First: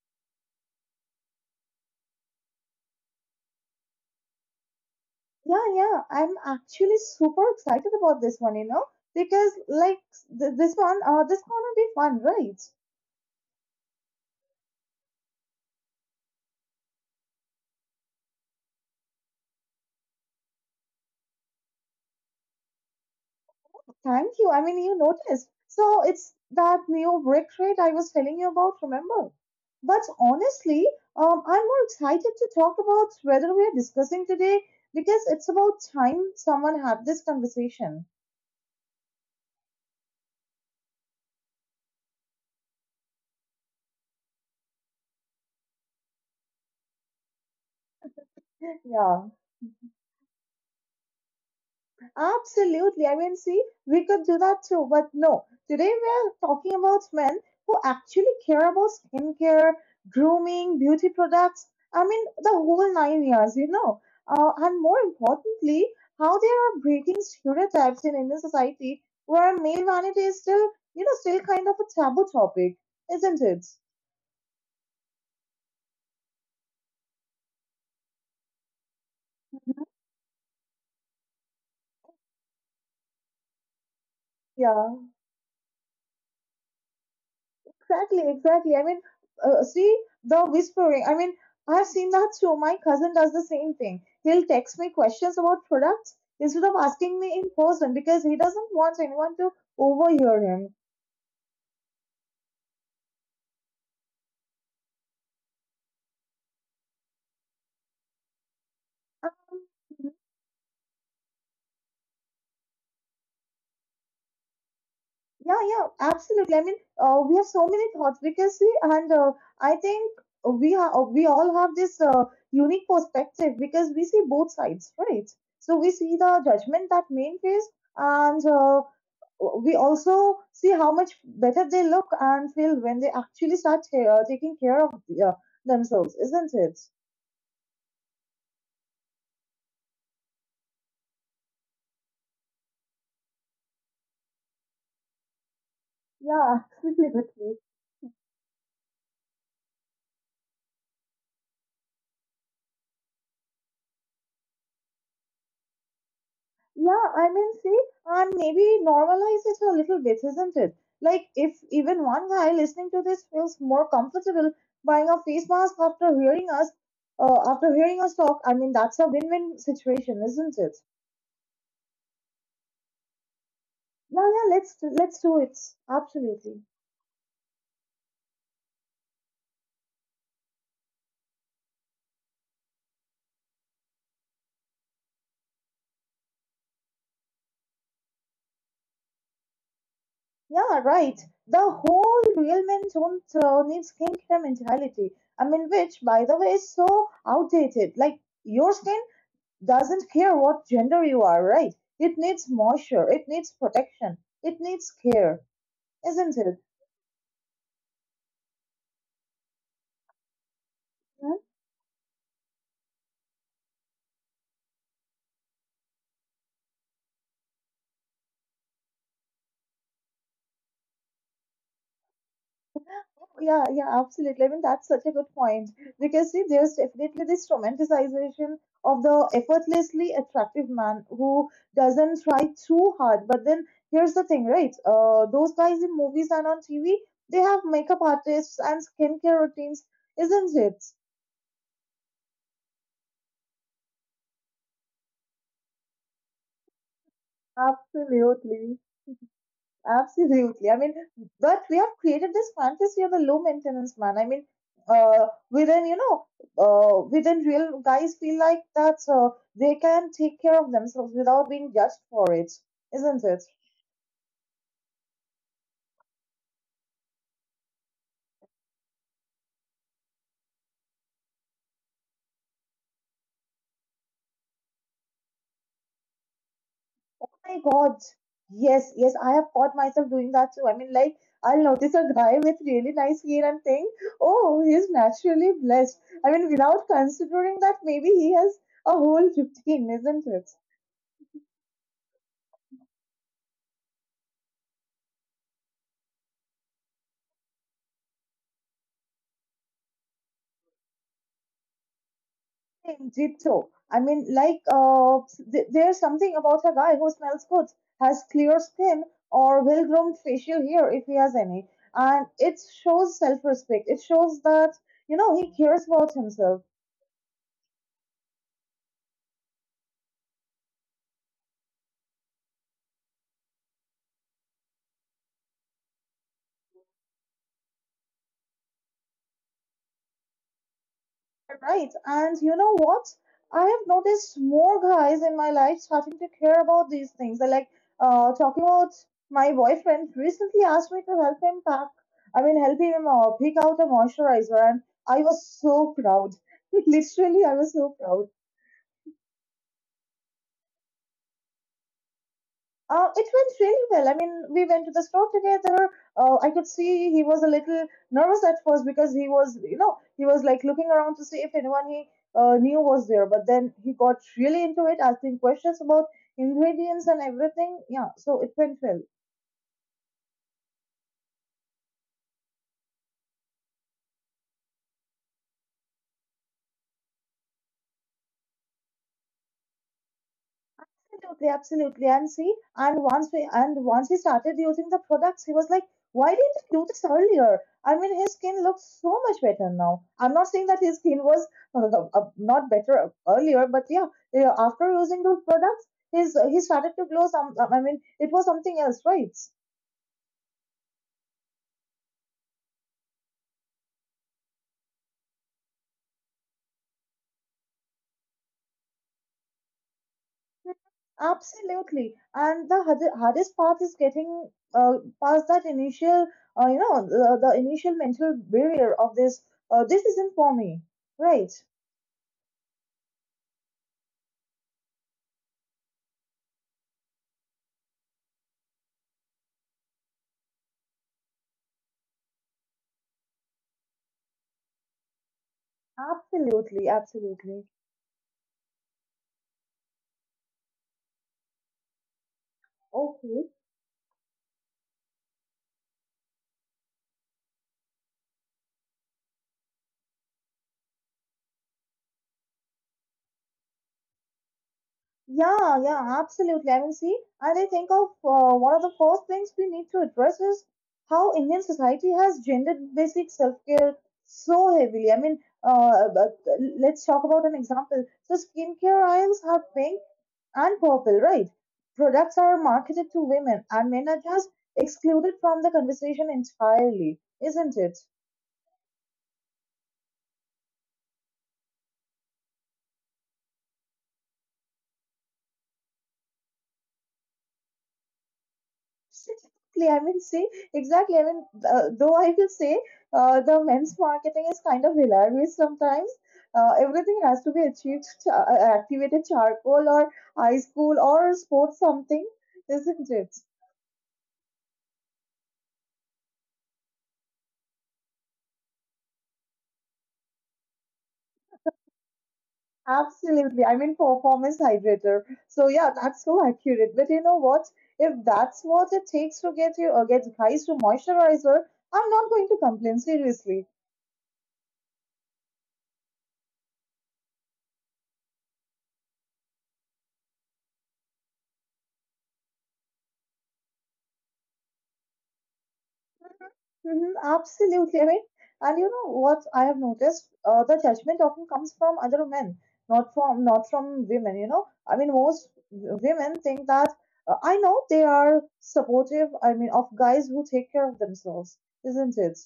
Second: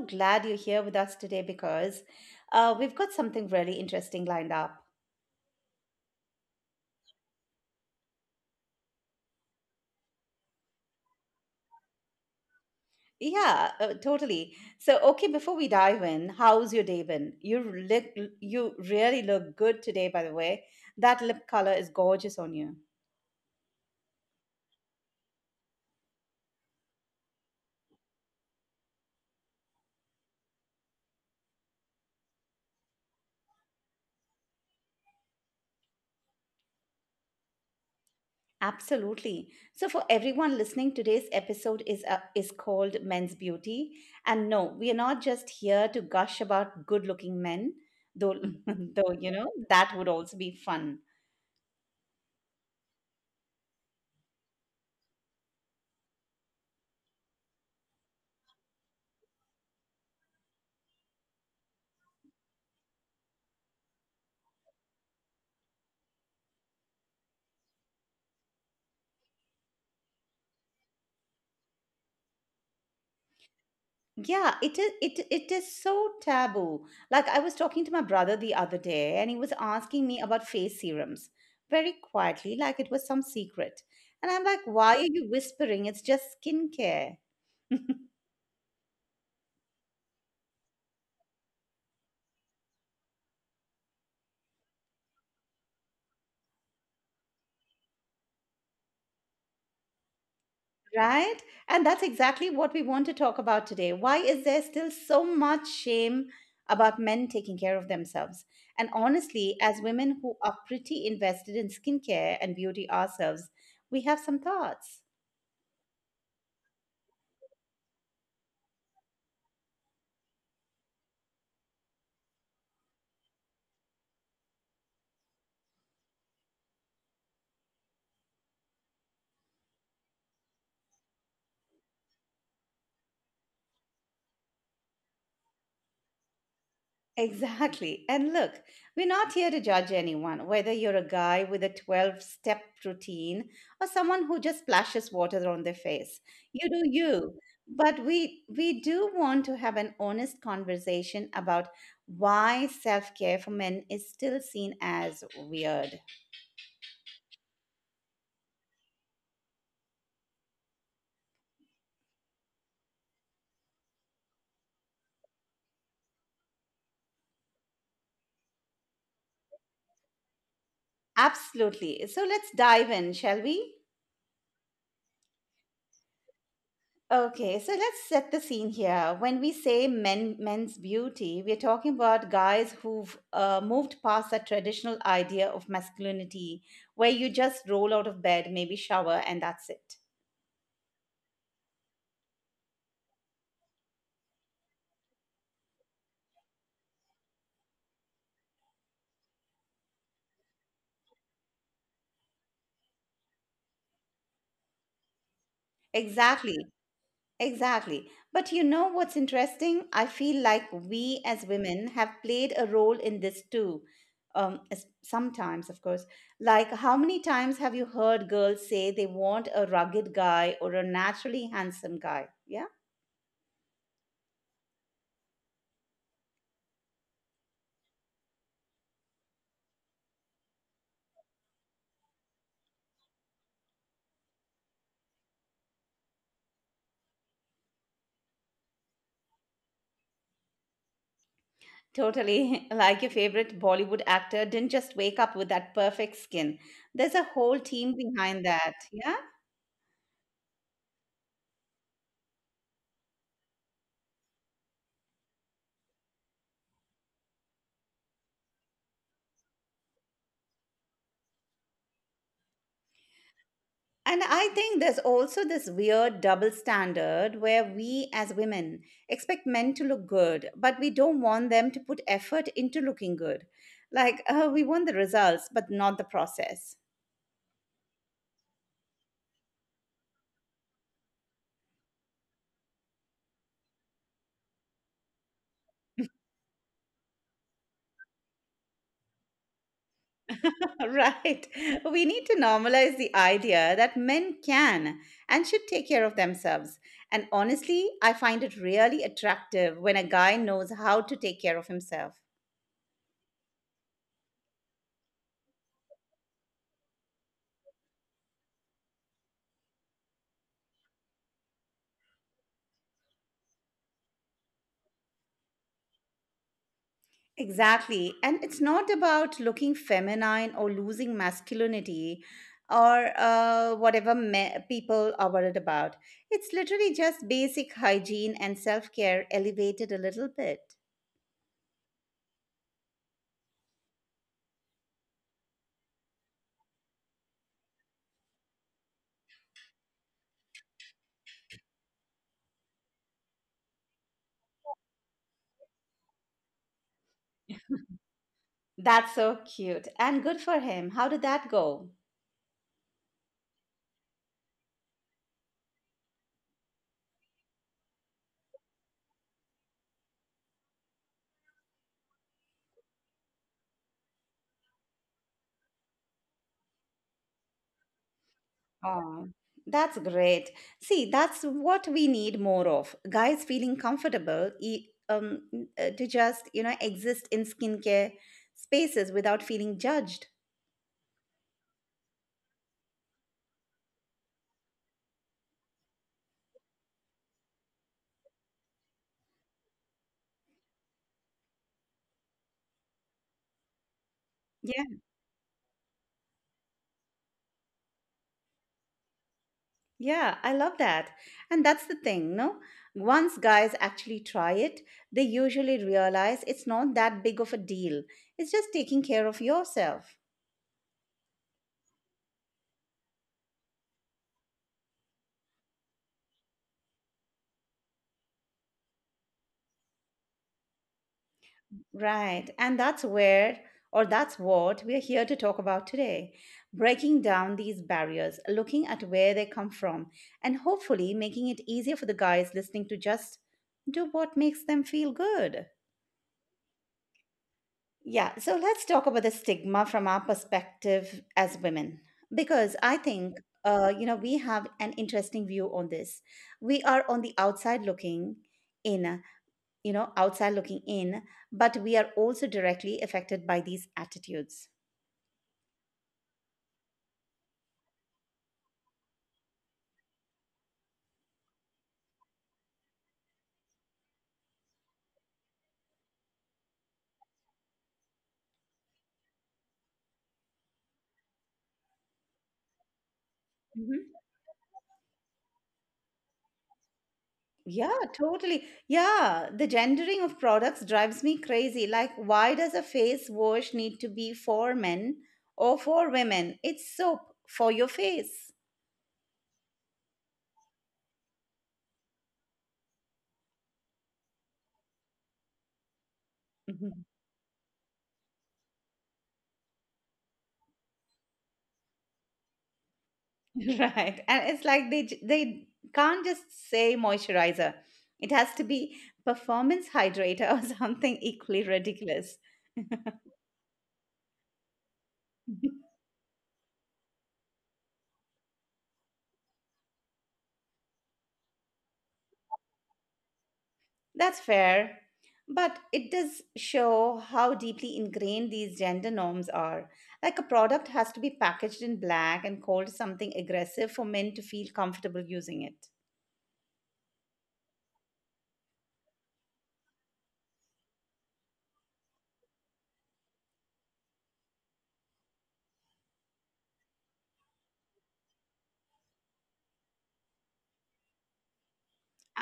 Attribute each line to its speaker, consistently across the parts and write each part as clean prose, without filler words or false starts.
Speaker 1: glad you're here with us today because we've got something really interesting lined up.
Speaker 2: Yeah, yeah. I'm actually super excited about this one, you know, because this gonna be fun, right?
Speaker 1: Yeah, totally. So, okay, before we dive in, how's your day been? You look, you really look good today, by the way. That lip color is gorgeous on you.
Speaker 2: Thank you. I mean, you noticed. So it's that new brick rate I was telling you about, remember? But honestly, I'm more excited to talk about whether we are discussing today because it's about time someone had this conversation.
Speaker 1: Absolutely. So for everyone listening, today's episode is called Men's Beauty, and no, we are not just here to gush about good-looking men, though though
Speaker 2: Yeah.
Speaker 1: you know that would also be fun.
Speaker 2: Absolutely. I mean, see, we could do that too, but no. Today we're talking about men who actually care about skincare, grooming, beauty products. I mean, the whole nine years, you know. And more importantly, how they are breaking stereotypes in Indian society where male vanity is still, you know, still kind of a taboo topic, isn't it?
Speaker 1: Yeah, it is it is so taboo. Like I was talking to my brother the other day and he was asking me about face serums very quietly like it was some secret. And I'm like, "Why are
Speaker 2: Yeah.
Speaker 1: you whispering? It's just skincare."
Speaker 2: Exactly. I mean, see the whispering. I mean, I've seen that too. My cousin does the same thing. He'll text me questions about products instead of asking me in person because he doesn't want anyone to overhear him.
Speaker 1: Right? And that's exactly what we want to talk about today. Why is there still so much shame about men taking care of themselves? And
Speaker 2: Um,
Speaker 1: honestly, as women who are pretty invested in skincare and beauty ourselves, we have some thoughts.
Speaker 2: Yeah, yeah, absolutely. I mean, we have so many thoughts because we, and I think we ha- we all have this unique perspective because we see both sides, right? So we see the judgment that men face, and we also see how much better they look and feel when they actually start taking care of uh, themselves, isn't it?
Speaker 1: Exactly. And look, we're not here to judge anyone, whether you're a guy with a 12 step routine or someone who just splashes water on their face.
Speaker 2: Yeah,
Speaker 1: You do you.
Speaker 2: absolutely.
Speaker 1: But we do want to have an honest conversation about why self-care for men is still seen as weird.
Speaker 2: Yeah, I mean, see, and maybe normalize it a little bit, isn't it? Like, if even one guy listening to this feels more comfortable buying a face mask after hearing us talk, I mean, that's a win-win situation, isn't it?
Speaker 1: Absolutely. So let's dive in, shall we?
Speaker 2: Yeah, yeah, let's do it. Absolutely.
Speaker 1: Okay, so let's set the scene here. When we say men's beauty, we're talking about guys who've moved past that traditional idea of masculinity where you just roll out of bed, maybe shower, and that's it.
Speaker 2: Yeah, right. The whole real men don't need skincare mentality. I mean, which, by the way, is so outdated. Like, your skin doesn't care what gender you are, right? It needs moisture, it needs protection, it needs care, isn't it?
Speaker 1: Exactly. Exactly. But you know what's interesting? I feel like we
Speaker 2: Hmm?
Speaker 1: as women have played a role in this too. Sometimes, of course. Like, how many times have you heard girls say they want a rugged guy or a naturally handsome guy? Yeah?
Speaker 2: Yeah, yeah, absolutely. I mean, that's such a good point because see, there's definitely this romanticization of the effortlessly attractive man who doesn't try too hard. But then here's the thing, right? Those guys in movies and on TV, they have makeup artists and skincare routines, isn't it?
Speaker 1: Totally. Like your favorite Bollywood actor didn't just wake up with that perfect skin. There's a whole team behind that.
Speaker 2: Absolutely.
Speaker 1: Yeah.
Speaker 2: Absolutely. I mean, but we have created this fantasy of the low maintenance man. I mean, we then, you know, we then real guys feel like that they can take care of themselves without being judged for it, isn't it? Oh
Speaker 1: And I think there's also this weird double standard where we as women expect men to look good, but we don't want them to put effort into looking good. Like, we want the results, but not the process.
Speaker 2: my God. Yes, I have caught myself doing that too. I mean, like, I'll notice a guy with really nice hair and think, oh, he's naturally blessed. I mean, without considering that maybe he has a whole routine, isn't it?
Speaker 1: Right. We need to normalize the idea that men can and should take care of themselves. And honestly, I find it really attractive when a guy knows how to take care of himself.
Speaker 2: Same, Gypto. I mean, like, there's something about a guy who smells good, has clear skin, or well groomed facial hair if he has any. And it shows self respect. It shows that, you know, he cares about himself.
Speaker 1: Exactly. And it's not about looking feminine or losing masculinity or whatever people are worried about. It's literally just basic hygiene and self care elevated a little bit.
Speaker 2: Right. And you know what? I have noticed more guys in my life starting to care about these things. I like talking about my boyfriend recently asked me to help him pack. I mean, help him pick out a moisturizer, and I was so proud. Literally, I was so proud.
Speaker 1: That's so cute and good for him. How did that go?
Speaker 2: It went really well. I mean, we went to the store together. I could see he was a little nervous at first because he was, you know, he was like looking around to see if anyone he knew was there. But then he got really into it, asking questions about ingredients and everything. Yeah, so it went well.
Speaker 1: Oh, that's great. See, that's what we need more of. Guys feeling comfortable to just, you know, exist in skincare spaces without feeling judged.
Speaker 2: Absolutely. And see, and once he started using the products, he was like, "Why didn't I do this earlier?" I mean, his skin looks so much better now. I'm not saying that his skin was not better earlier, but yeah, yeah,
Speaker 1: Yeah,
Speaker 2: after using those products, his he started to glow. I mean, it was something else, right?
Speaker 1: yeah, I love that. And that's the thing, no? Once guys actually try it, they usually realize it's not that big of a deal. It's just taking care of yourself.
Speaker 2: Absolutely. And the hardest part is getting uh, past that initial, you know, the initial mental barrier of this. This isn't for me, right?
Speaker 1: Right. And that's where, or that's what we're here to talk about today breaking down these barriers, looking at where they come from, and hopefully making it easier for the guys listening to just do what makes them feel good.
Speaker 2: Absolutely.
Speaker 1: Yeah. So let's talk about the stigma from our perspective as women, because I think.
Speaker 2: Okay.
Speaker 1: You know, we have an interesting view on this. We are on the outside looking in, you know outside looking in, but we are also directly affected by these attitudes.
Speaker 2: Yeah, yeah, absolutely. I mean, see, and I think of one of the first things we need to address is how Indian society has gendered basic self care so heavily. I mean, but let's talk about an example. So, skincare aisles are pink and purple, right? Products are marketed to women, and men are
Speaker 1: Hmm.
Speaker 2: just excluded from the conversation entirely, isn't it?
Speaker 1: Yeah, totally. Yeah, the gendering of products drives me crazy. Like, why does a face wash need to be for men or for women? It's soap for your face.
Speaker 2: Exactly, I mean, see, exactly. I mean, though I will say the men's marketing is kind of hilarious sometimes. Uh,
Speaker 1: Mhm.
Speaker 2: everything has to be activated charcoal or high school or sports something, isn't it?
Speaker 1: Right. And it's like they can't just say moisturizer. It has to be performance hydrator or something equally ridiculous.
Speaker 2: Absolutely. I mean, performance hydrator. So yeah, that's so accurate. But you know what? If that's what it takes to get you or get guys to moisturizer, I'm not going to complain seriously.
Speaker 1: That's fair. But it does show how deeply ingrained these gender norms are. Like a product has to be packaged in black and called something aggressive for men to feel comfortable using it.
Speaker 2: Mhm. Absolutely. I mean, and you know what I have noticed? The judgment often comes from other men, not from women. You know, I mean, most women think that I know they are supportive. I mean, of guys who take care of themselves, isn't it?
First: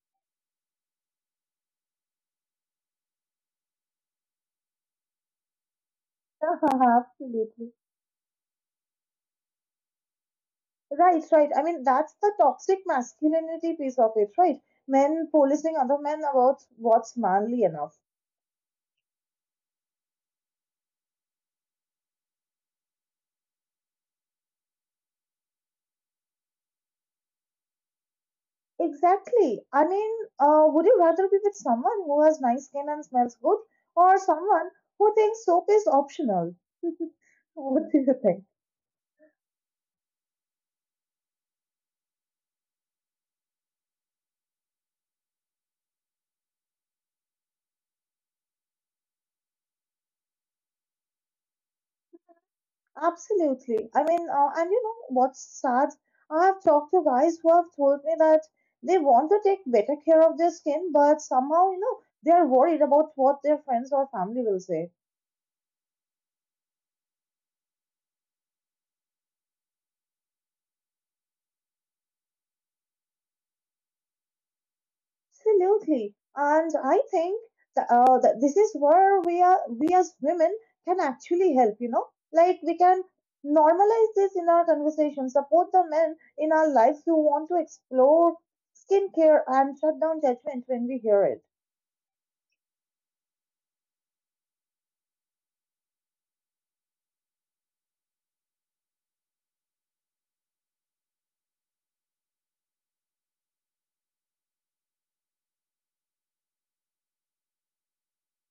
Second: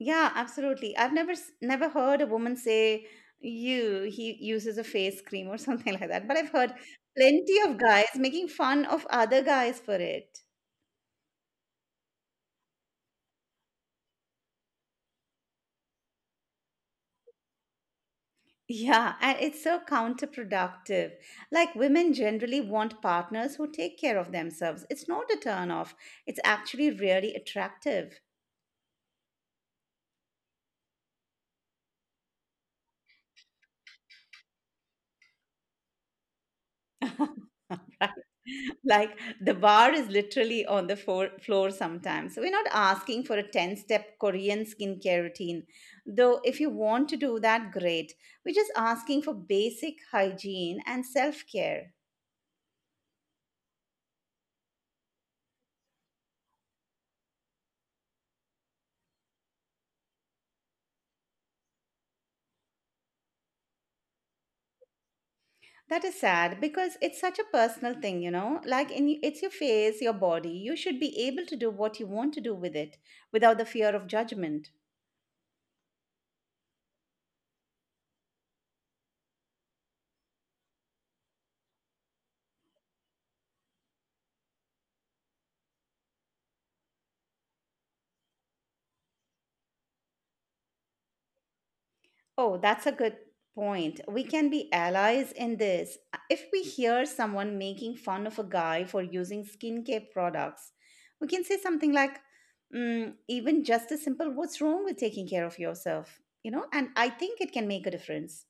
Speaker 1: Yeah, absolutely. I've never heard a woman say you he uses a face cream or something like that, but I've heard plenty
Speaker 2: Absolutely.
Speaker 1: of guys making fun of other guys for it.
Speaker 2: Right. I mean, that's the toxic masculinity piece of it, right? Men policing other men about what's manly enough.
Speaker 1: Yeah, and it's so counterproductive. Like women generally want partners who take care of themselves. It's not a turn off. It's actually really attractive.
Speaker 2: Exactly. I mean, would you rather be with someone who has nice skin and smells good, or someone who thinks soap is optional? What do you think?
Speaker 1: Like the bar is literally on the floor sometimes. So we're not asking for a 10-step Korean skincare routine. Though if you want to do that, great. We're just asking for basic hygiene and self-care.
Speaker 2: Absolutely. I mean, and you know what's sad? I have talked to guys who have told me that they want to take better care of their skin, but somehow, you know, they are worried about what their friends or family will say.
Speaker 1: That is sad because it's such a personal thing, you know. Like in it's your face, your body. You should be able to do what you want to do with it without the fear of judgment.
Speaker 2: Absolutely. And I think that this is where we as women can actually help, you know, like we can normalize this in our conversation, support the men in our lives who want to explore skincare and shut down judgment when we hear it.
Speaker 1: Oh, that's a good point. We can be allies in this. If we hear someone making fun of a guy for using skincare products, we can say something like, mm, even just a simple, what's wrong with taking care of yourself? You know, and I think it can make a difference.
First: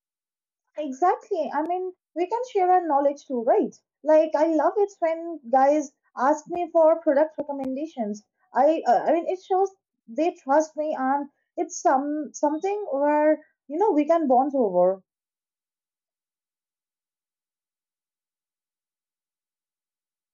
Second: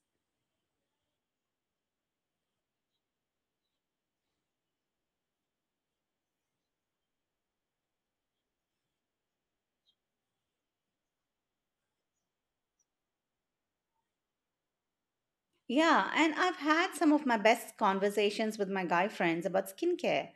Speaker 2: Exactly. I mean, we can share our knowledge too, right? Like, I love it when guys ask me for product recommendations. I mean, it shows they trust me, and it's something where you know we can bond over.
Speaker 1: Yeah, and I've had some of my best conversations with my guy friends about skincare.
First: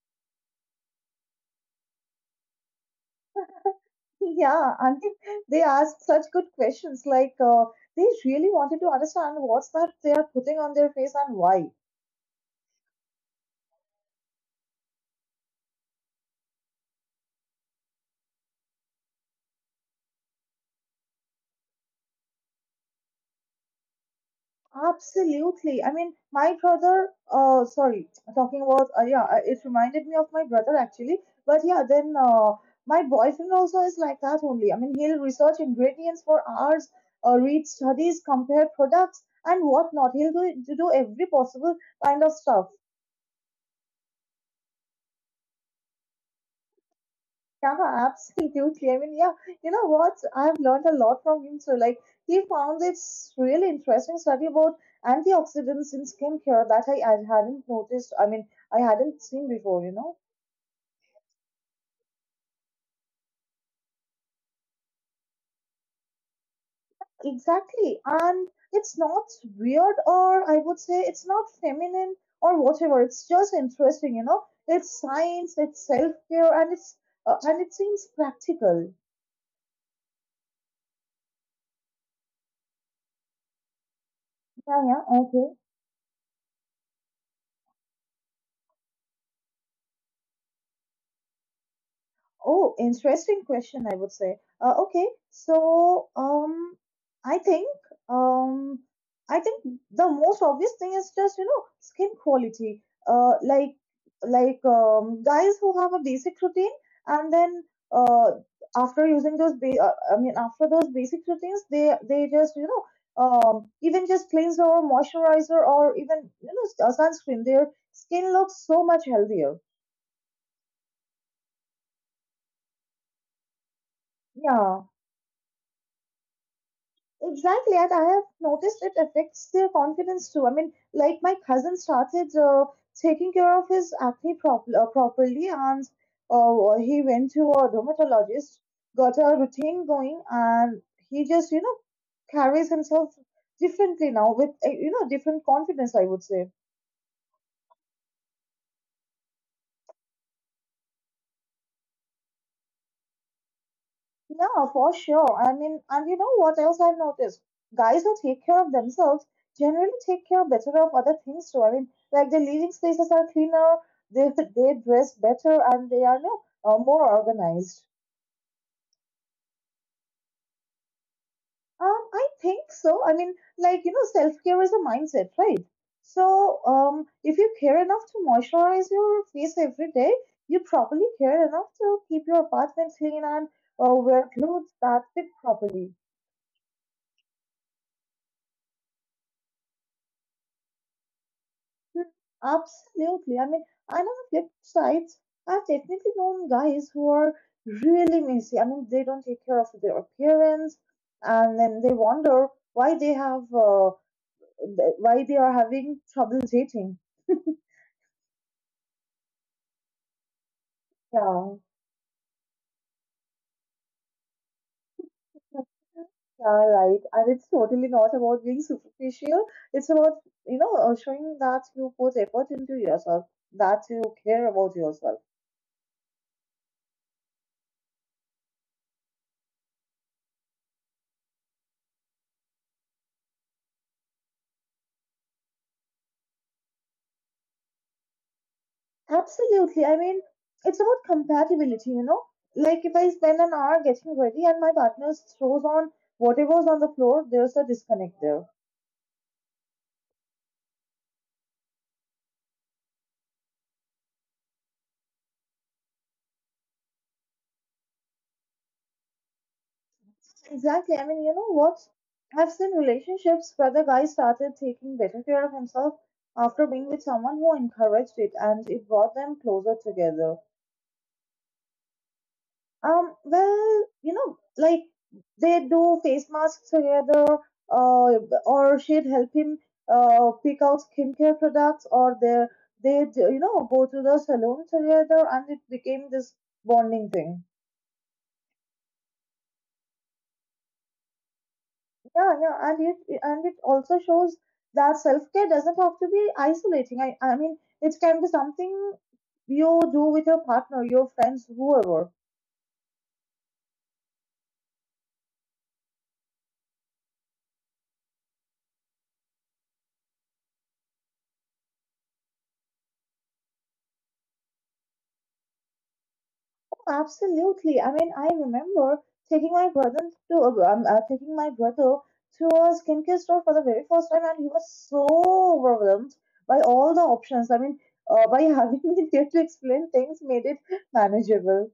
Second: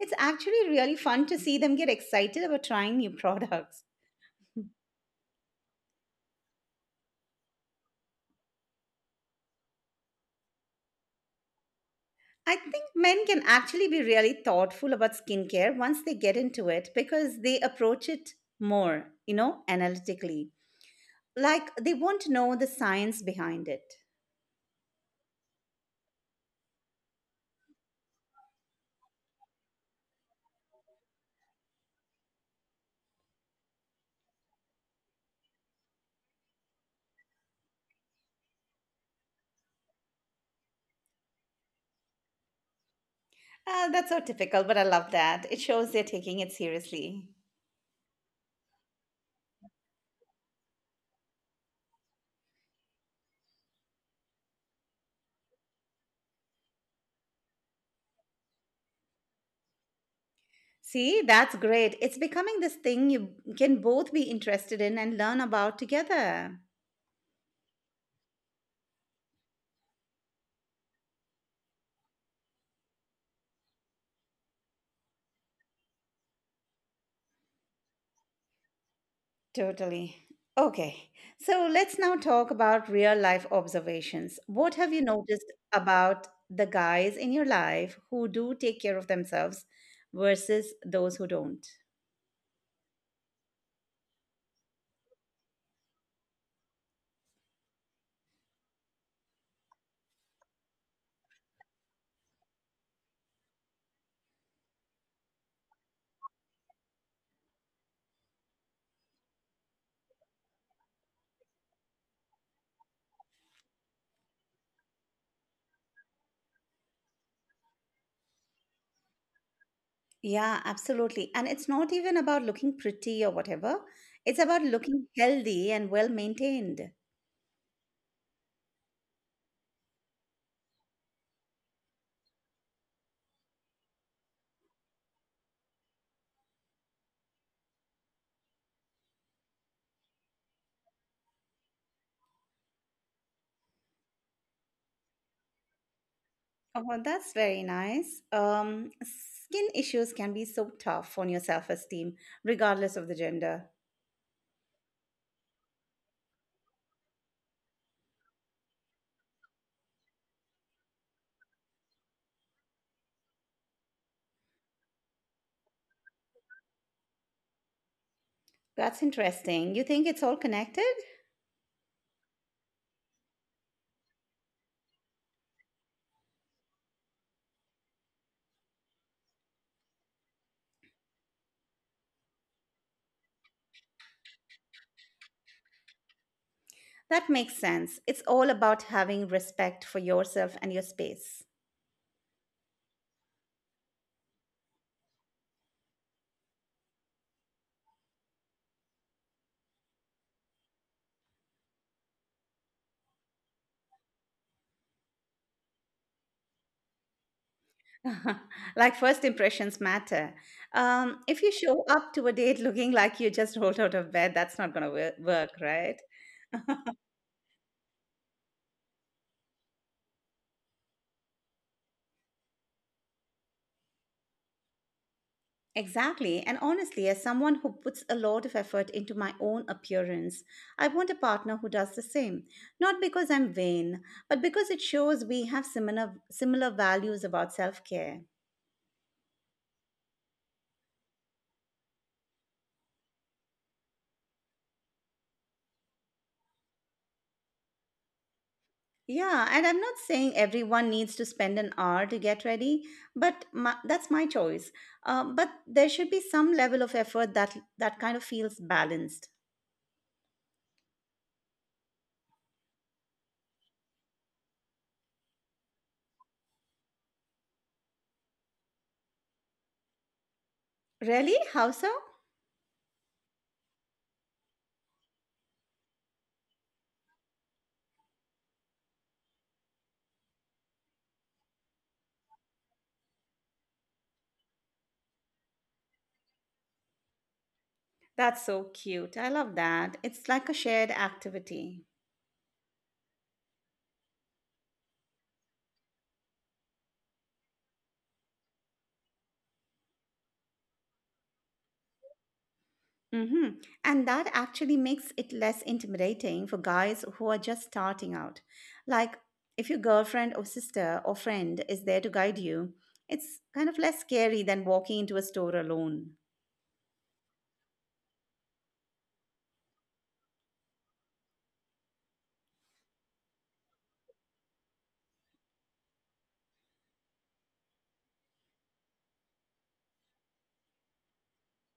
Speaker 1: It's actually really fun to see them get excited about trying new products.
Speaker 2: Yeah, I mean, they ask such good questions. Like, they really wanted to understand what's that they are putting on their face and why.
Speaker 1: I think men can actually be really thoughtful about skincare once they get into it because they approach it more, you know, analytically. Like they want to know the science behind it.
Speaker 2: Absolutely. I mean, my brother, sorry, talking about, yeah, it reminded me of my brother actually. But yeah, then my boyfriend also is like that only. I mean, he'll research ingredients for hours, read studies, compare products, and whatnot. To do every possible kind of stuff.
Speaker 1: Ah, that's so typical, but I love that. It shows they're taking it seriously.
Speaker 2: Yeah, absolutely. I mean, yeah, you know what? I've learned a lot from him too. Like, he found this really interesting study about antioxidants in skincare that I hadn't noticed. I mean, I hadn't seen before, you know?
Speaker 1: See, that's great. It's becoming this thing you can both be interested in and learn about together.
Speaker 2: Exactly. And it's not weird, or I would say it's not feminine or whatever. It's just interesting, you know? It's science, it's self care, and it's and it seems practical.
Speaker 1: Totally. Okay, so let's now talk about real life observations. What
Speaker 2: Yeah,
Speaker 1: have you
Speaker 2: yeah, okay.
Speaker 1: noticed about the guys in your life who do take care of themselves versus those who don't?
Speaker 2: Oh, interesting question, I would say. Uh, okay, so um, I think um, I think the most obvious thing is just you know skin quality. Guys who have a basic routine and then uh, after using those ba- I mean after those basic routines, they just you know even just cleanser or moisturizer or even you know sunscreen, their skin looks so much healthier.
Speaker 1: Yeah, absolutely. And it's not even about looking pretty or whatever. It's about
Speaker 2: Yeah.
Speaker 1: looking healthy and well maintained.
Speaker 2: Exactly, and I have noticed it affects their confidence too. I mean, like my cousin started taking care of his acne properly, and he went to a dermatologist, got a routine going, and he just you know carries himself differently now with you know different confidence. I would say.
Speaker 1: Oh, well, that's very nice. Skin issues can be so tough on your self-esteem, regardless of the gender.
Speaker 2: Yeah, for sure. I mean, and you know what else I've noticed? Guys who take care of themselves generally take care better of other things too. I mean, like their living spaces are cleaner, they they dress better, and they are you know, more organized.
Speaker 1: That's interesting. You think it's all connected?
Speaker 2: I think so. I mean, like you know, self care is a mindset, right? So, if you care enough to moisturize your face every day, you probably care enough to keep your apartment clean and wear clothes that fit properly.
Speaker 1: That makes sense. It's all about having respect for yourself and your space.
Speaker 2: Hmm. Absolutely. I mean, and on the flip side, I've definitely known guys who are really messy. I mean, they don't take care of their appearance, and then they wonder why they have why they are having trouble dating.
Speaker 1: Like first impressions matter. If you
Speaker 2: Yeah.
Speaker 1: show up to a date looking like you just rolled out of bed, that's not going to work, right?
Speaker 2: Yeah, right. And it's totally not about being superficial. It's about, showing that you put effort into yourself, that you care about yourself.
Speaker 1: Exactly. And honestly, as someone who puts a lot of effort into my own appearance, I want a partner who does the same. Not because I'm vain, but because it shows we have similar values about self-care.
Speaker 2: Absolutely. I mean, it's about compatibility, you know? Like if I spend an hour getting ready and my partner throws on whatever's on the floor, there's a disconnect there.
Speaker 1: Yeah, and I'm not saying everyone needs to spend an hour to get ready, but my, that's my choice. But there should be some level of effort that kind of feels balanced.
Speaker 2: Exactly. I mean, you know what? I've seen relationships where the guy started taking better care of himself after being with someone who encouraged it and it brought them closer together.
Speaker 1: Really? How so?
Speaker 2: Well, you know, like they do face masks together, uh, or she'd help him pick out skincare products, or they go to the salon together, and it became this bonding thing.
Speaker 1: That's so cute. I love that. It's like a shared activity.
Speaker 2: Yeah, yeah, and it also shows that self care doesn't have to be isolating. I mean, it can be something you do with your partner, your friends, whoever.
Speaker 1: Mm-hmm. And that actually makes it less intimidating for guys who are just starting out. Like if your girlfriend or sister or friend is there to guide you, it's kind of less scary than walking into a store alone.
Speaker 2: Absolutely. I mean, I remember taking my brother to a skincare store for the very first time, and he was so overwhelmed by all the options. I mean, by having me there to explain things made it manageable.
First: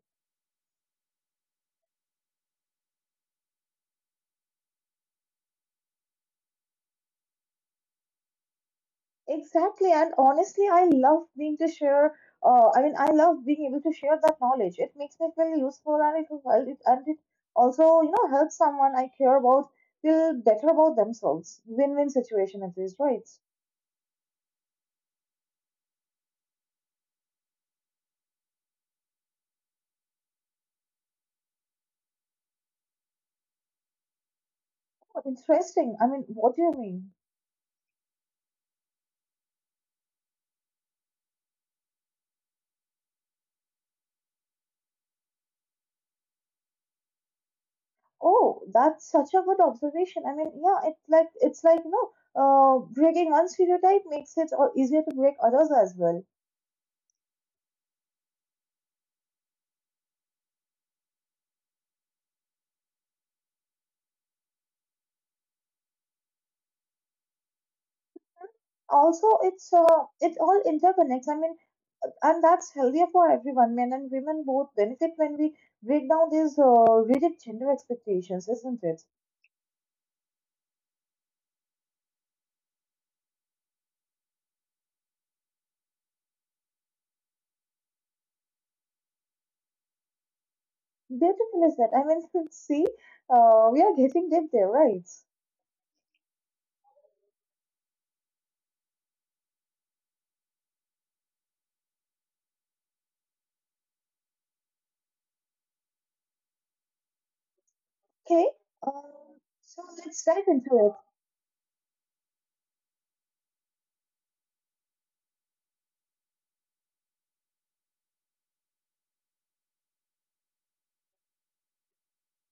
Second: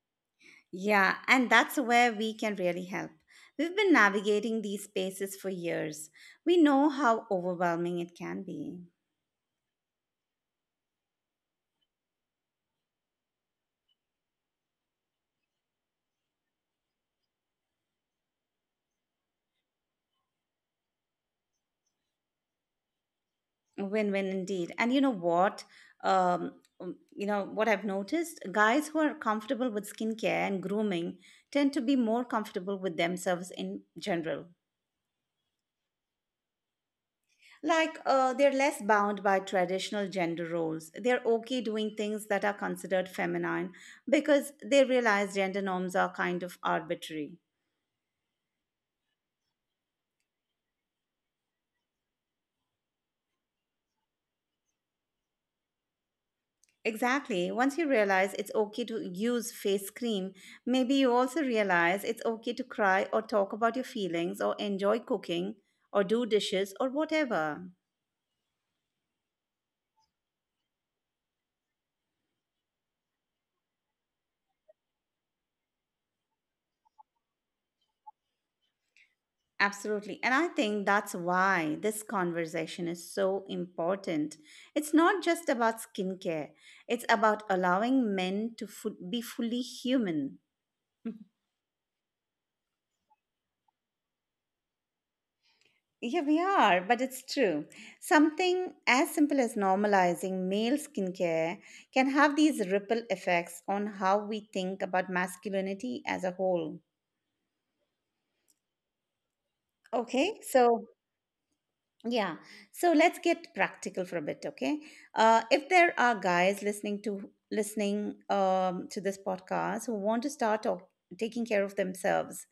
Speaker 1: Yeah, and that's where we can really help. We've been navigating these spaces for years. We know how overwhelming it can be.
Speaker 2: Exactly, and honestly, I love being to share. I mean, I love being able to share that knowledge. It makes me feel useful, and it also helps someone I care about feel better about themselves. Win-win situation at least, right?
Speaker 1: Win win indeed. And you know what? Um, you know what I've noticed? Guys who are comfortable with skincare and grooming tend to be more comfortable with themselves in general.
Speaker 2: Oh, interesting. I mean, what do you mean?
Speaker 1: Like they're less bound by traditional gender roles. They're okay doing things that are considered feminine because they realize gender norms are kind of arbitrary.
Speaker 2: Oh, that's such a good observation. I mean, yeah, it's like breaking one stereotype makes it all easier to break others as well.
Speaker 1: Exactly. Once you realize it's okay to use face cream, maybe you also realize it's okay to cry or talk about your feelings or enjoy cooking or do dishes or whatever.
Speaker 2: Also, it all interconnects. I mean, and that's healthier for everyone. Men and women both benefit when we break down these rigid gender expectations, isn't it?
Speaker 1: Absolutely. And I think that's why this conversation is so important. It's not just about skincare, it's about allowing men to be fully human.
Speaker 2: Beautiful is that. I mean, see, we are getting deep there, right?
Speaker 1: Yeah, we are, but it's true. Something as simple as normalizing male skincare can have these ripple effects on how we think about masculinity as a whole.
Speaker 2: Okay. So let's
Speaker 1: Okay,
Speaker 2: dive into
Speaker 1: so
Speaker 2: it.
Speaker 1: yeah, so let's get practical for a bit. Okay, if there are guys listening to listening to this podcast who want to start taking care of themselves,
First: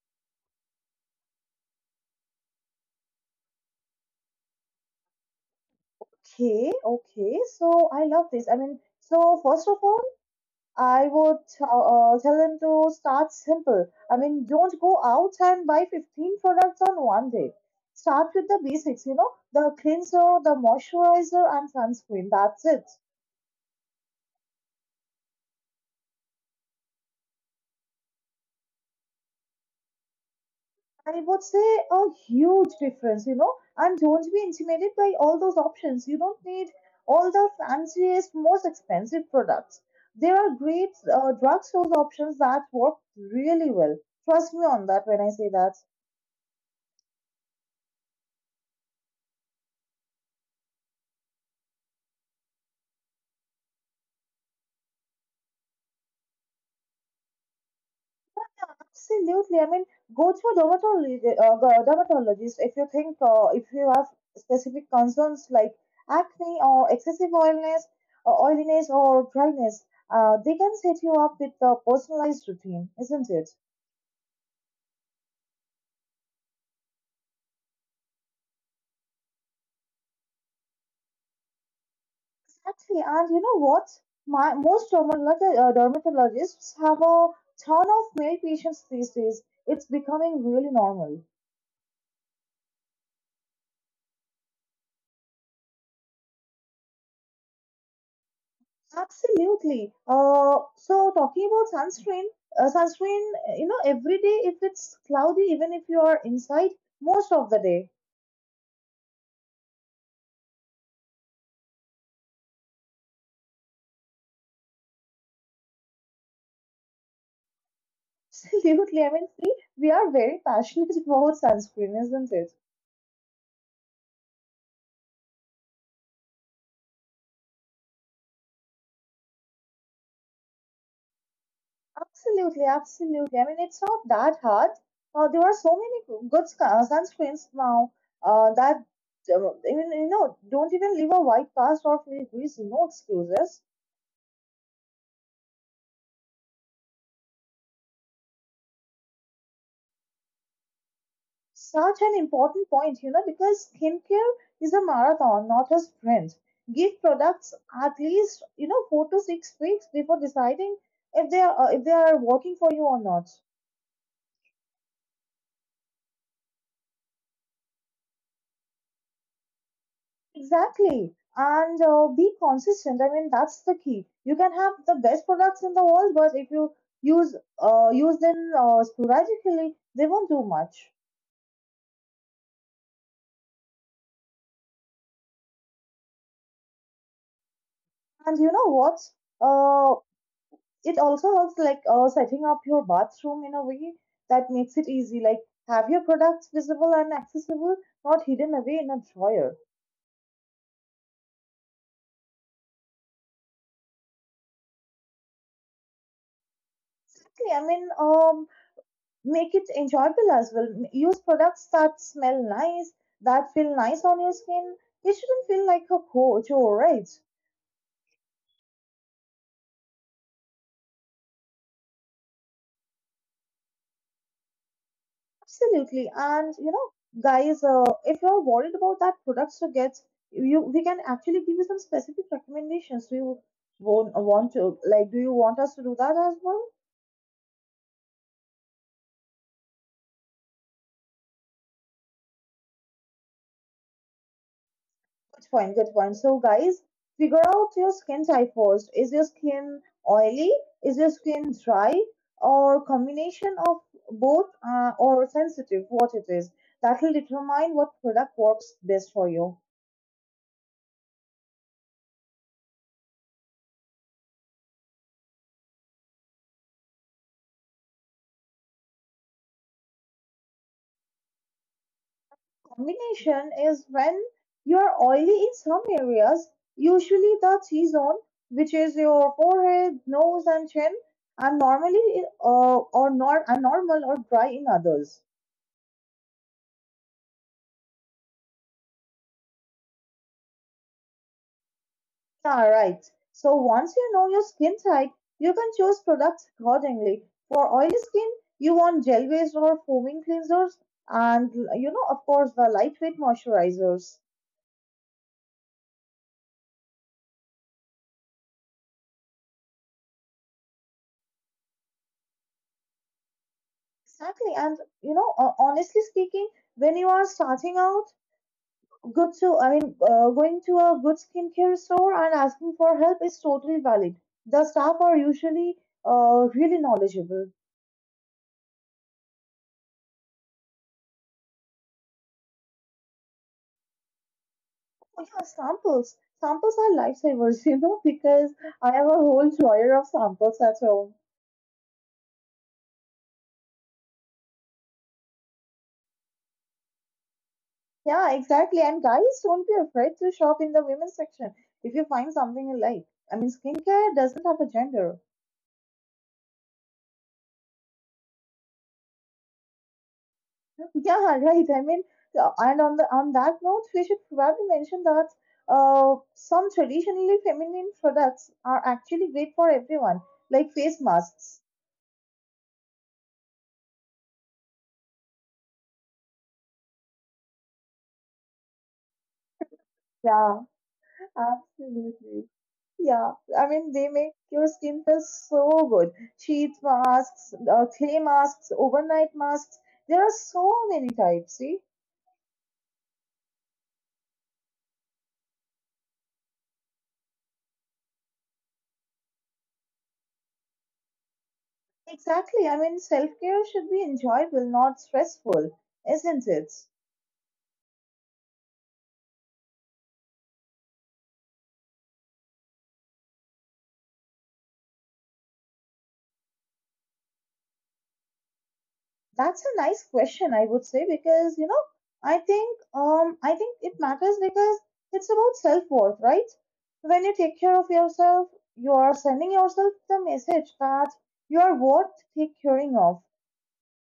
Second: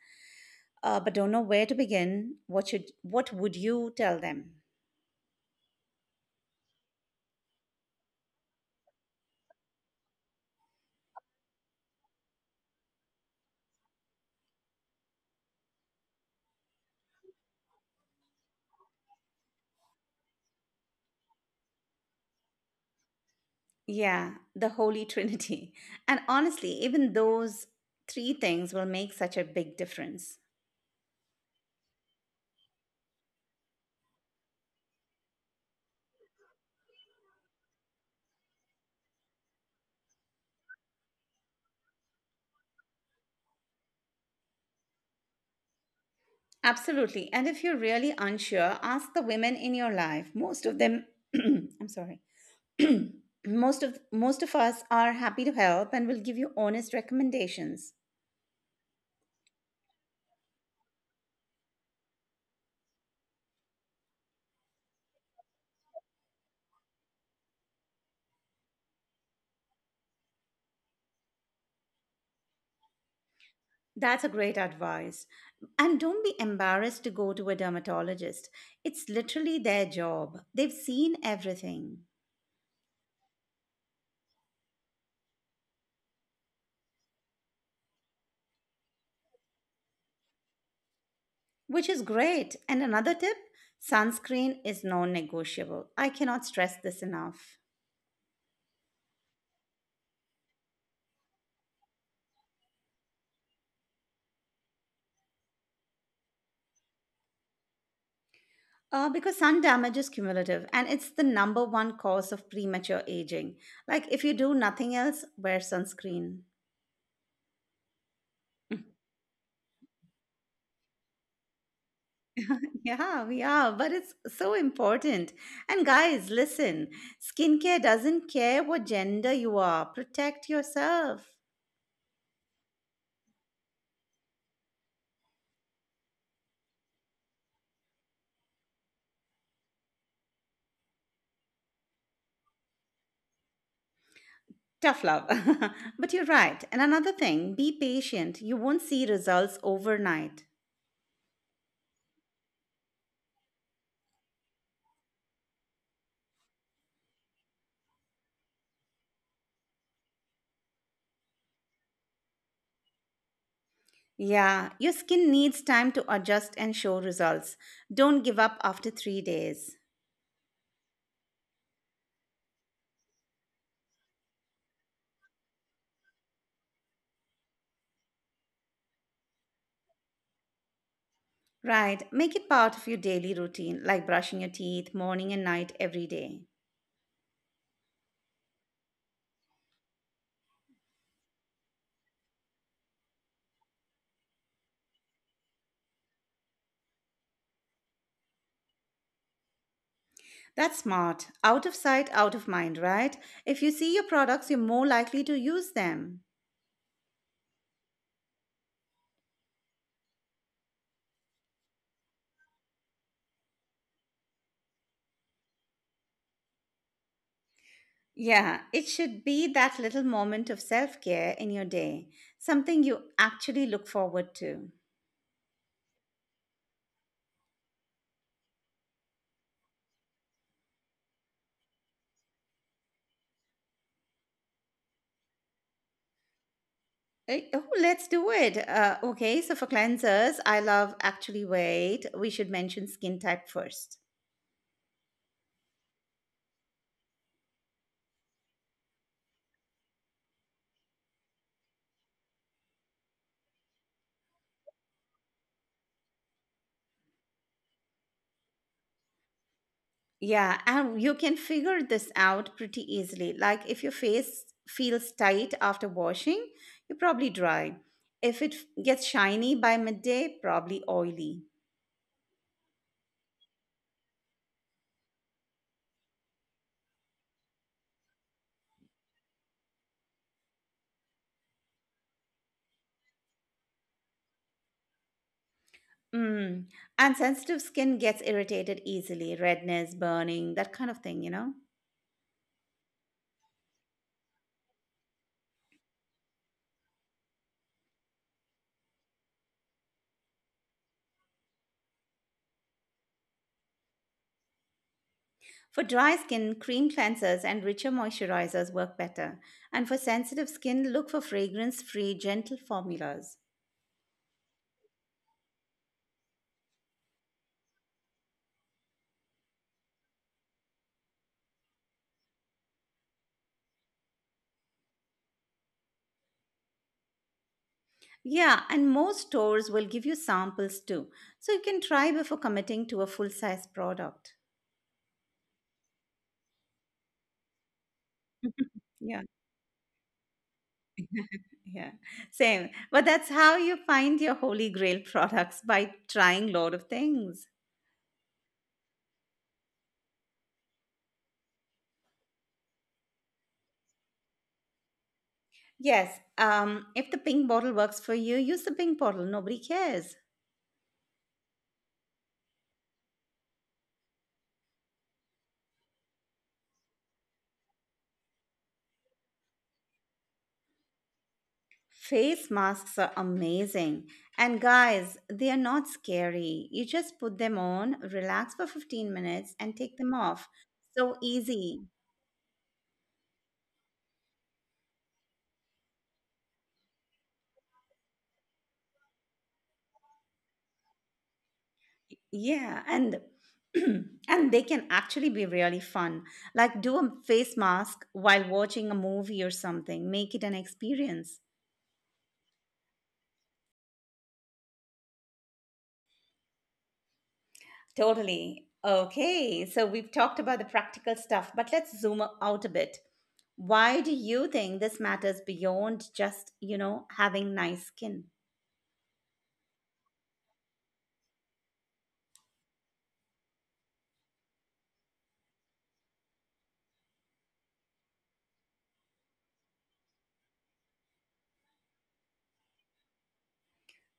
Speaker 1: but don't know where to begin, what should what would you tell them?
Speaker 2: Okay, okay. So I love this. I mean, so first of all, I would tell them to start simple. I mean, don't go out and buy 15 products on one day. Start with the basics, you know, the cleanser, the moisturizer, and sunscreen. That's it.
Speaker 1: Yeah, the Holy Trinity. And honestly, even those three things will make such a big difference.
Speaker 2: I would say a huge difference, you know. And don't be intimidated by all those options. You don't need all the fanciest, most expensive products. There are great drugstores options that work really well. Trust me on that when I say that.
Speaker 1: Absolutely. And if you're really unsure, ask the women in your life. Most of them, I'm sorry. Most of us are happy to help and will give you honest recommendations.
Speaker 2: Absolutely. I mean, go to a dermatologist, go- dermatologist if you think, if you have specific concerns like acne or excessive oiliness, or dryness. They can set you up with a personalized routine, isn't it?
Speaker 1: That's a great advice. And don't be embarrassed to go to a dermatologist. It's literally their job. They've seen everything.
Speaker 2: Exactly, and you know what? Most dermatologists have a ton of male patients these days. It's becoming really normal.
Speaker 1: Which is great. And another tip sunscreen is non negotiable. I cannot stress this enough.
Speaker 2: Absolutely. So talking about sunscreen, you know, every day if it's cloudy, even if you are inside, most of the day.
Speaker 1: Because sun damage is cumulative and it's the number one cause of premature aging. Like, if you do nothing else, wear sunscreen.
Speaker 2: Absolutely. I mean, see, we are very passionate about sunscreen, isn't it?
Speaker 1: Yeah, we are, but it's so important. And guys, listen, skincare doesn't care what gender you are, protect yourself.
Speaker 2: Absolutely, absolutely. I mean, it's not that hard. There are so many go- good sc- sunscreens now that even don't even leave a white cast or feel greasy. No excuses.
Speaker 1: Tough love. But you're right. And another thing, be patient, you won't see results overnight.
Speaker 2: Such an important point, you know, because skincare is a marathon, not a sprint. Give products at least 4 to 6 weeks before deciding if they are working for you or not.
Speaker 1: Yeah, your skin needs time to adjust and show results. Don't give up after 3 days.
Speaker 2: Exactly. And be consistent. I mean, that's the key. You can have the best products in the world, but if you use use them sporadically, they won't do much.
Speaker 1: Right, make it part of your daily routine, like brushing your teeth morning and night every day.
Speaker 2: And you know what? Uh, it also helps like setting up your bathroom in a way that makes it easy. Like have your products visible and accessible, not hidden away in a drawer.
Speaker 1: That's smart. Out of sight, out of mind, right? If you see your products, you're more likely to use them.
Speaker 2: Exactly. I mean, make it enjoyable as well. Use products that smell nice, that feel nice on your skin. It shouldn't feel like a chore, right?
Speaker 1: Yeah, it should be that little moment of self care in your day, something you actually look forward to.
Speaker 2: Absolutely. And you know, guys, if you're worried about that products to get, you we can actually give you some specific recommendations. Do you want to like? Do you want us to do that as well?
Speaker 1: Eh, oh, let's do it. Okay, so for cleansers, I love actually wait. We should mention skin type first.
Speaker 2: Good point, good point. So, guys, figure out your skin type first. Is your skin oily? Is your skin dry? Or combination of both or sensitive, what it is. That will determine what product works best for you.
Speaker 1: Yeah, and you can figure this out pretty easily. Like if your face feels tight after washing, you're probably dry. If it gets shiny by midday, probably oily.
Speaker 2: Combination is when you're oily in some areas, usually the T zone, which is your forehead, nose, and chin, and normally or nor- and normal or dry in others.
Speaker 1: Mm. And sensitive skin gets irritated easily, redness, burning, that kind of thing, you know?
Speaker 2: Alright, so once you know your skin type, you can choose products accordingly. For oily skin, you want gel-based or foaming cleansers and you know, of course, the lightweight moisturizers.
Speaker 1: For dry skin, cream cleansers and richer moisturizers work better. And for sensitive skin, look for fragrance free, gentle formulas.
Speaker 2: Exactly. And you know, honestly speaking, when you are starting out, good to I mean, going to a good skincare store and asking for help is totally valid. The staff are usually really knowledgeable.
Speaker 1: Yeah, and most stores will give you samples too, so you can try before committing to a full size product.
Speaker 2: Samples. Samples are lifesavers, you know, because I have a
Speaker 1: Yeah,
Speaker 2: whole drawer of samples at home.
Speaker 1: yeah, same. But that's how you find your holy grail products by trying lot of things.
Speaker 2: Yeah, exactly. And guys, don't be afraid to shop in the women's section if you find something you like. I mean, skincare doesn't have a gender.
Speaker 1: Yes, if the pink bottle works for you, use the pink bottle. Nobody cares.
Speaker 2: Yeah, right. I mean, and on that note, we should probably mention that some traditionally feminine products are actually great for everyone, like face masks.
Speaker 1: Face masks are amazing. And guys, they are not scary. You just put them on, relax for 15 minutes, and take them off.
Speaker 2: Yeah,
Speaker 1: So easy.
Speaker 2: absolutely. Yeah, I mean, they make your skin feel so good. Sheet masks, clay masks, overnight masks. There are so many types, see?
Speaker 1: Yeah, and and they can actually be really fun. Like do a face mask while watching a movie or something. Make it an experience.
Speaker 2: Exactly. I mean, self-care should be enjoyable, not stressful, isn't it?
Speaker 1: Totally. Okay, so we've talked about the practical stuff, but let's zoom out a bit. Why do you think this matters beyond just, having nice skin?
Speaker 2: That's a nice question, I would say, because, you know, I think it matters because it's about self-worth, right? When you take care of yourself, you are sending yourself the message that you are worth take caring of.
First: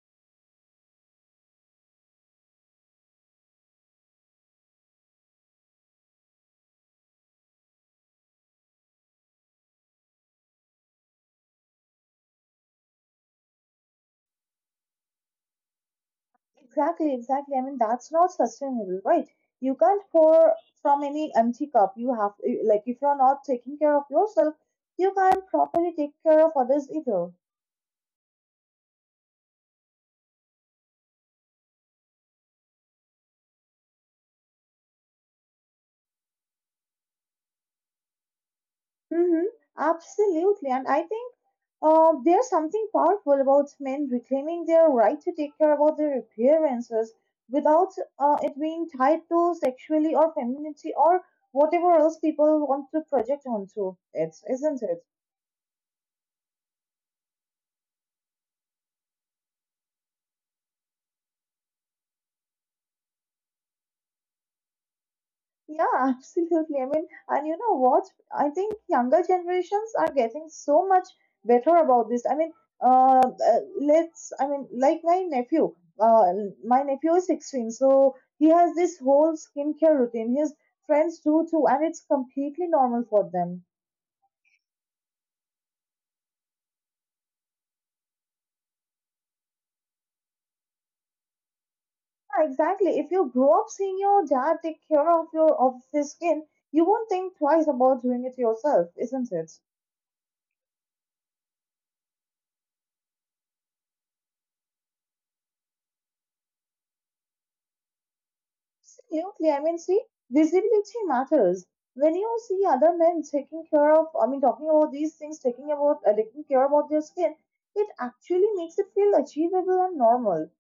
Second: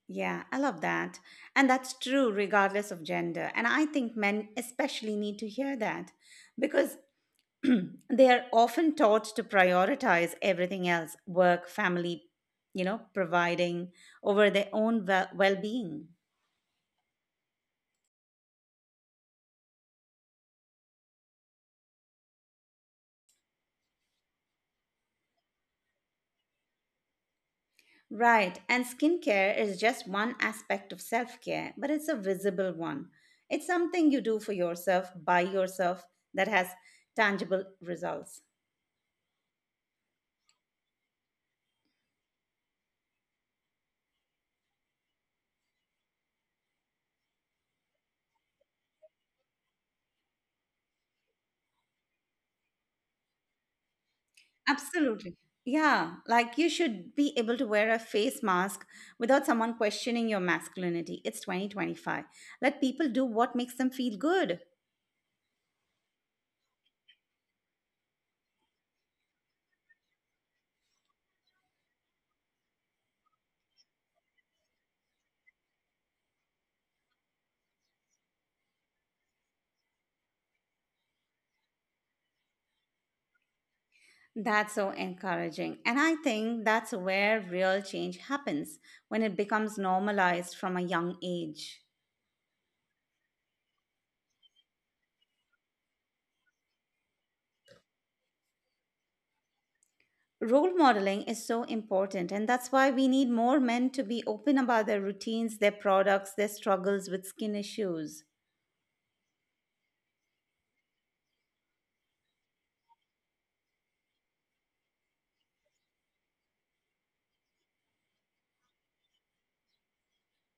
Speaker 1: Yeah, I love that. And that's true regardless of gender. And I think men especially need to hear that because they are often taught to prioritize everything else work, family, you know, providing over their own well being.
Speaker 2: Exactly, exactly. I mean, that's not sustainable, right? You can't pour from any empty cup. Like, if you're not taking care of yourself, you can't properly take care of others either.
Speaker 1: Right, and skincare is just one aspect of self care, but it's a visible one. It's something you do for yourself, by yourself, that has tangible results.
Speaker 2: Mm-hmm. Absolutely. And I think there's something powerful about men reclaiming their right to take care about their appearances without it being tied to sexuality or femininity or whatever else people want to project onto it, isn't it?
Speaker 1: Absolutely. Yeah, like you should be able to wear a face mask without someone questioning your masculinity. It's 2025. Let people do what makes them feel good.
Speaker 2: Yeah, absolutely. I mean, and you know what? I think younger generations are getting so much better about this. I mean, like uh, my nephew is 16, so he has this whole skincare routine. His friends do too, and it's completely normal for them.
Speaker 1: That's so encouraging. And I think that's where real change happens when it becomes normalized from a young age.
Speaker 2: Yeah, exactly. If you grow up seeing your dad take care of your of his skin, you won't think twice about doing it yourself, isn't it?
Speaker 1: Role modeling is so important, and that's why we need more men to be open about their routines, their products, their struggles with skin issues.
Speaker 2: Absolutely. I mean, see, visibility matters. When you see other men taking care of, I mean, talking about these things, taking about, taking care about their skin, it actually makes it feel achievable and normal.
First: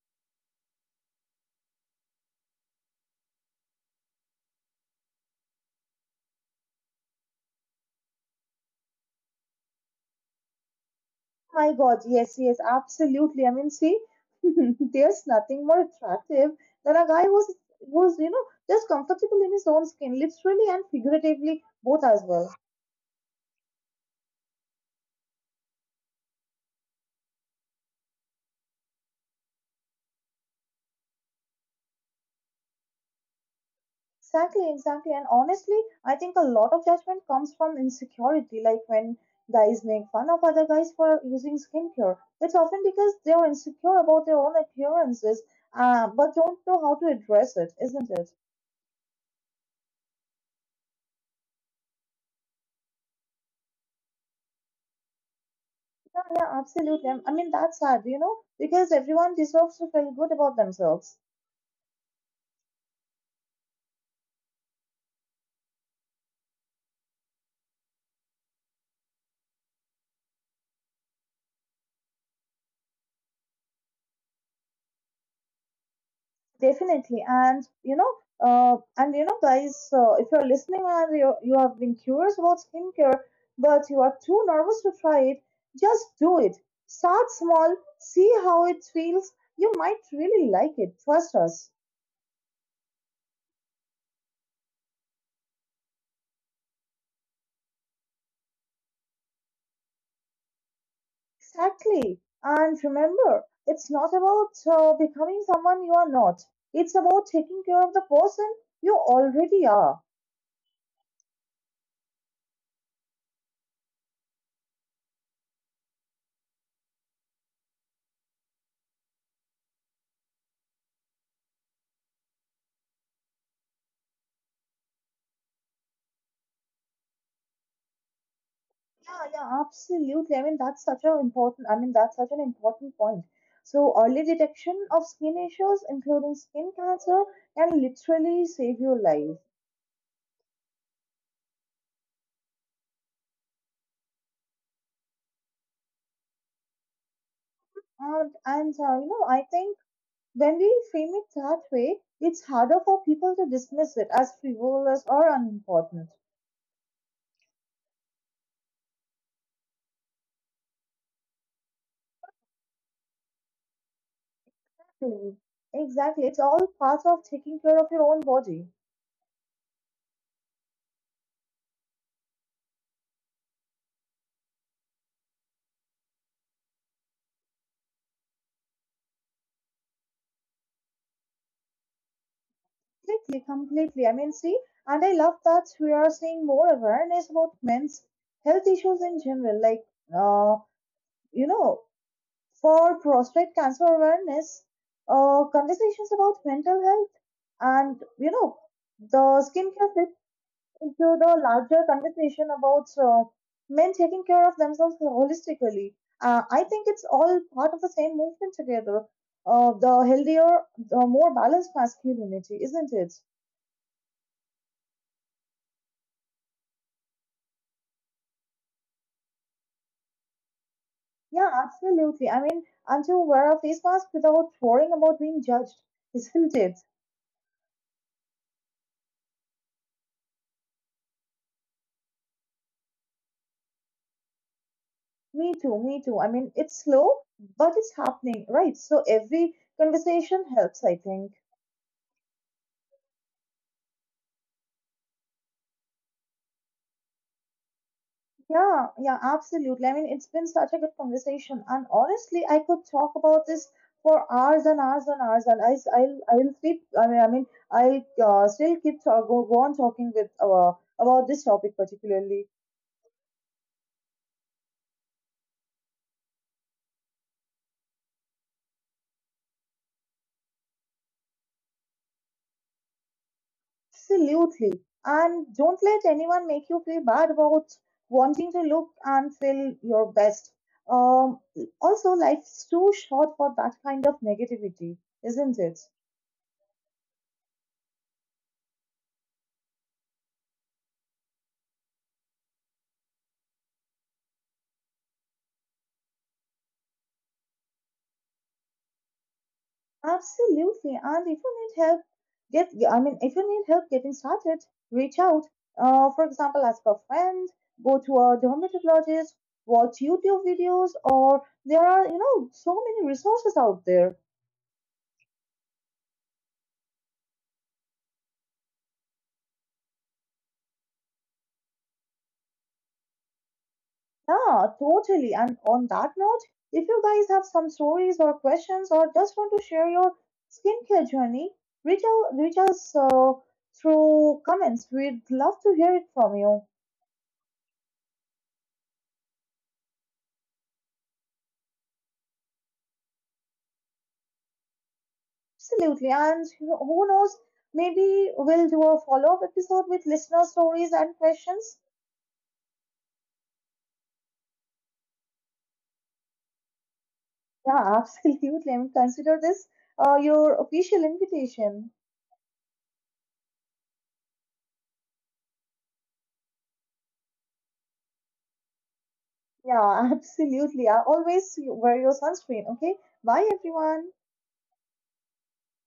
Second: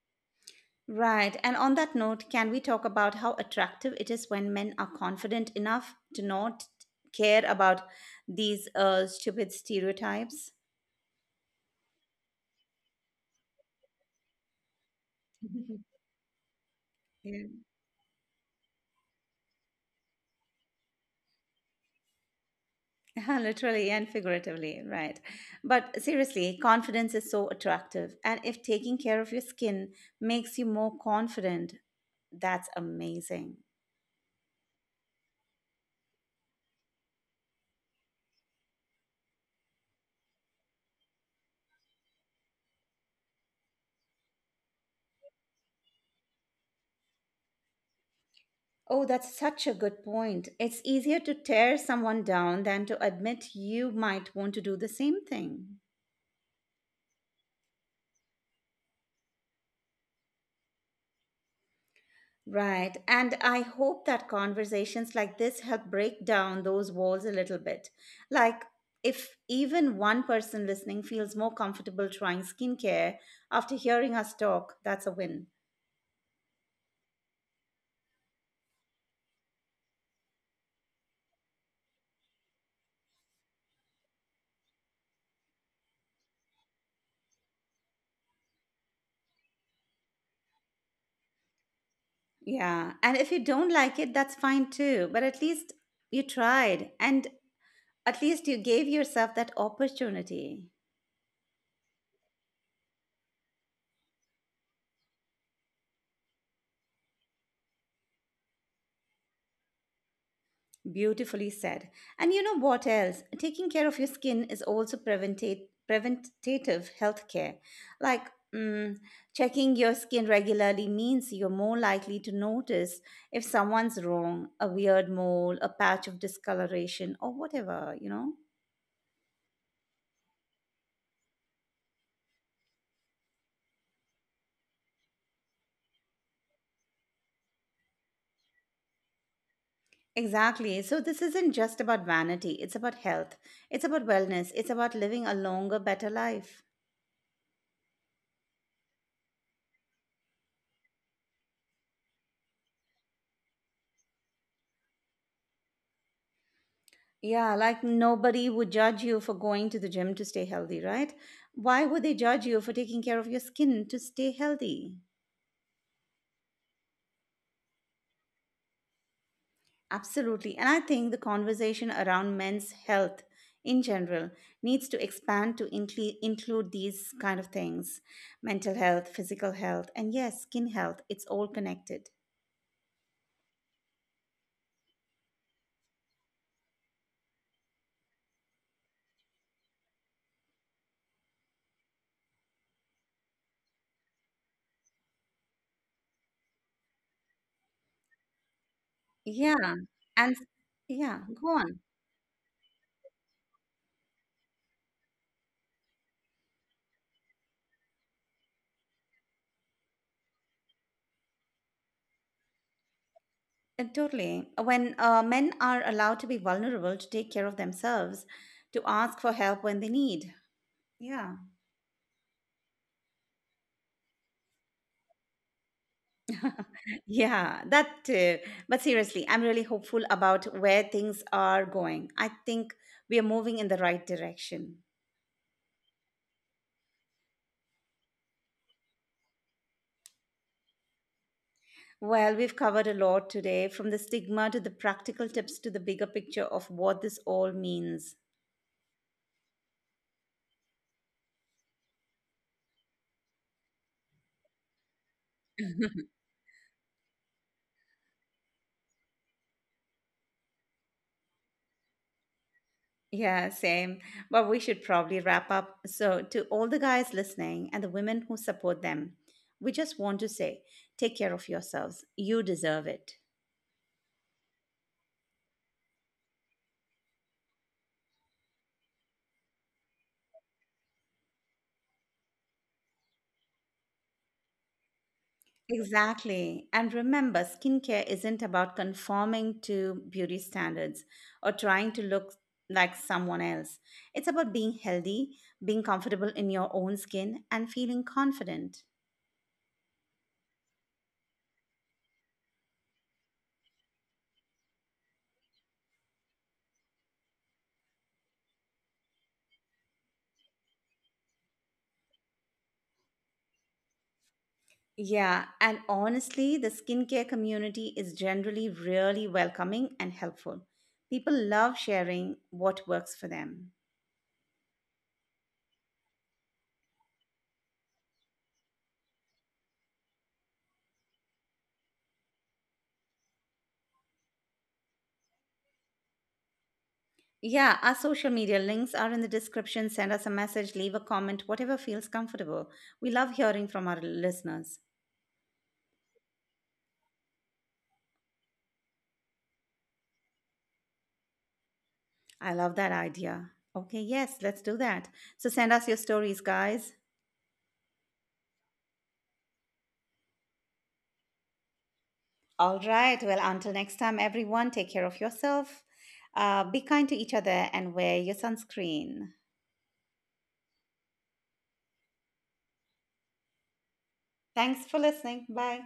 Speaker 1: Right, and on that note, can we talk about how attractive it is when men are confident enough to not care about these stupid stereotypes?
Speaker 2: My God, yes, yes, absolutely. I mean, see, there's nothing more attractive than a guy
Speaker 1: Yeah.
Speaker 2: who's you know just comfortable in his own skin, literally and figuratively both as well.
Speaker 1: Literally and figuratively, right. But seriously, confidence is so attractive. And if taking care of your skin makes you more confident, that's amazing.
Speaker 2: Exactly, exactly. And honestly, I think a lot of judgment comes from insecurity. Like when guys make fun of other guys for using skincare, it's often because they are insecure about their own appearances, but don't know how to address it, isn't it?
Speaker 1: Oh, that's such a good point. It's easier to tear someone down than to admit you might want to do the same thing.
Speaker 2: Yeah, yeah, absolutely. I mean, that's sad, you know, because everyone deserves to feel good about themselves.
Speaker 1: Right. And I hope that conversations like this help break down those walls a little bit. Like, if even one person listening feels more comfortable trying skincare after hearing us talk, that's a win.
Speaker 2: Definitely. And you know, guys, if you're listening and you have been curious about skincare, but you are too nervous to try it, just do it. Start small, see how it feels. You might really like it. Trust us.
Speaker 1: Yeah. And if you don't like it, that's fine too. But at least you tried and at least you gave yourself that opportunity.
Speaker 2: Exactly. And remember, it's not about becoming someone you are not. It's about taking care of the person you already are.
Speaker 1: Beautifully said. And you know what else? Taking care of your skin is also preventative health care. Like mm, checking your skin regularly means you're more likely to notice if someone's wrong, a weird mole, a patch of discoloration, or whatever, you know?
Speaker 2: Yeah, yeah, absolutely. I mean, that's such an important point. So early detection of skin issues, including skin cancer, can literally save your life.
Speaker 1: Exactly. So, this isn't just about vanity, it's about health, it's about wellness, it's about living a longer, better life.
Speaker 2: And you know, I think when we frame it that way, it's harder for people to dismiss it as frivolous or unimportant.
Speaker 1: Yeah, like nobody would judge you for going to the gym to stay healthy, right? Why would they judge you for taking care of your skin to stay healthy?
Speaker 2: Hmm. Exactly. It's all part of taking care of your own body.
Speaker 1: Absolutely. And I think the conversation around men's health in general needs to expand to include these kind of things mental health, physical health, and yes, skin health. It's all connected.
Speaker 2: Completely, completely. I mean, see, and I love that we are seeing more awareness about men's health issues in general. Like, uh, you know, for prostate cancer awareness, conversations about mental health, and you know, the
Speaker 1: Yeah.
Speaker 2: skincare fits
Speaker 1: And
Speaker 2: into
Speaker 1: yeah,
Speaker 2: the
Speaker 1: go on.
Speaker 2: larger conversation about men taking care of themselves holistically. I think it's all part of the same movement together. The healthier, the more balanced masculinity, isn't it?
Speaker 1: Totally. When men are allowed to be vulnerable, to take care of themselves, to ask for help when they need. Yeah.
Speaker 2: Yeah, absolutely. I mean, I'm too aware of these masks without worrying about being judged, isn't it?
Speaker 1: Yeah, that too. But seriously, I'm really hopeful about where things are going. I think we are moving in the right direction.
Speaker 2: Me too, me too. I mean, it's slow, but it's happening, right? So every conversation helps, I think.
Speaker 1: Well, we've covered a lot today, from the stigma to the practical tips to the bigger picture of what this all means.
Speaker 2: Yeah, yeah, absolutely. I mean, it's been such a good conversation, and honestly, I could talk about this for hours and hours and hours, and I will sleep. I mean, I mean, I still keep talk, go, go on talking with about this topic particularly.
Speaker 1: Yeah, same. But we should probably wrap up. So, to all the guys listening and the women who support them, we just want to say take care of yourselves. You deserve it.
Speaker 2: Absolutely. And don't let anyone make you feel bad about wanting to look and feel your best. Um, Also, life's too short for that kind of negativity, isn't it?
Speaker 1: Exactly. And remember, skincare isn't about conforming to beauty standards or trying to look like someone else. It's about being healthy, being comfortable in your own skin, and feeling confident.
Speaker 2: Absolutely. And if you need help, if you need help getting started, reach out. For example, ask a friend, go to a dermatologist, watch YouTube videos, or there are, you know, so many resources out there.
Speaker 1: Yeah, and honestly, the skincare community is generally really welcoming and helpful. People love sharing what works for them.
Speaker 2: Yeah, totally. And on that note, if you guys have some stories or questions or just want to share your skincare journey, reach us through comments. We'd love to hear it from you.
Speaker 1: Yeah, our social media links are in the description. Send us a message, leave a comment, whatever feels comfortable. We love hearing from our listeners.
Speaker 2: Absolutely. And who knows, maybe we'll do a follow up episode with listener stories and questions.
Speaker 1: I love that idea. Okay, yes, let's do that. So send us your stories, guys.
Speaker 2: Yeah, absolutely. And consider this your official invitation.
Speaker 1: All right, well, until next time, everyone, take care of yourself. Be kind to each other and wear your sunscreen.
Speaker 2: Yeah, absolutely. Always wear your sunscreen. Okay. Bye, everyone.
Speaker 1: Thanks for listening. Bye.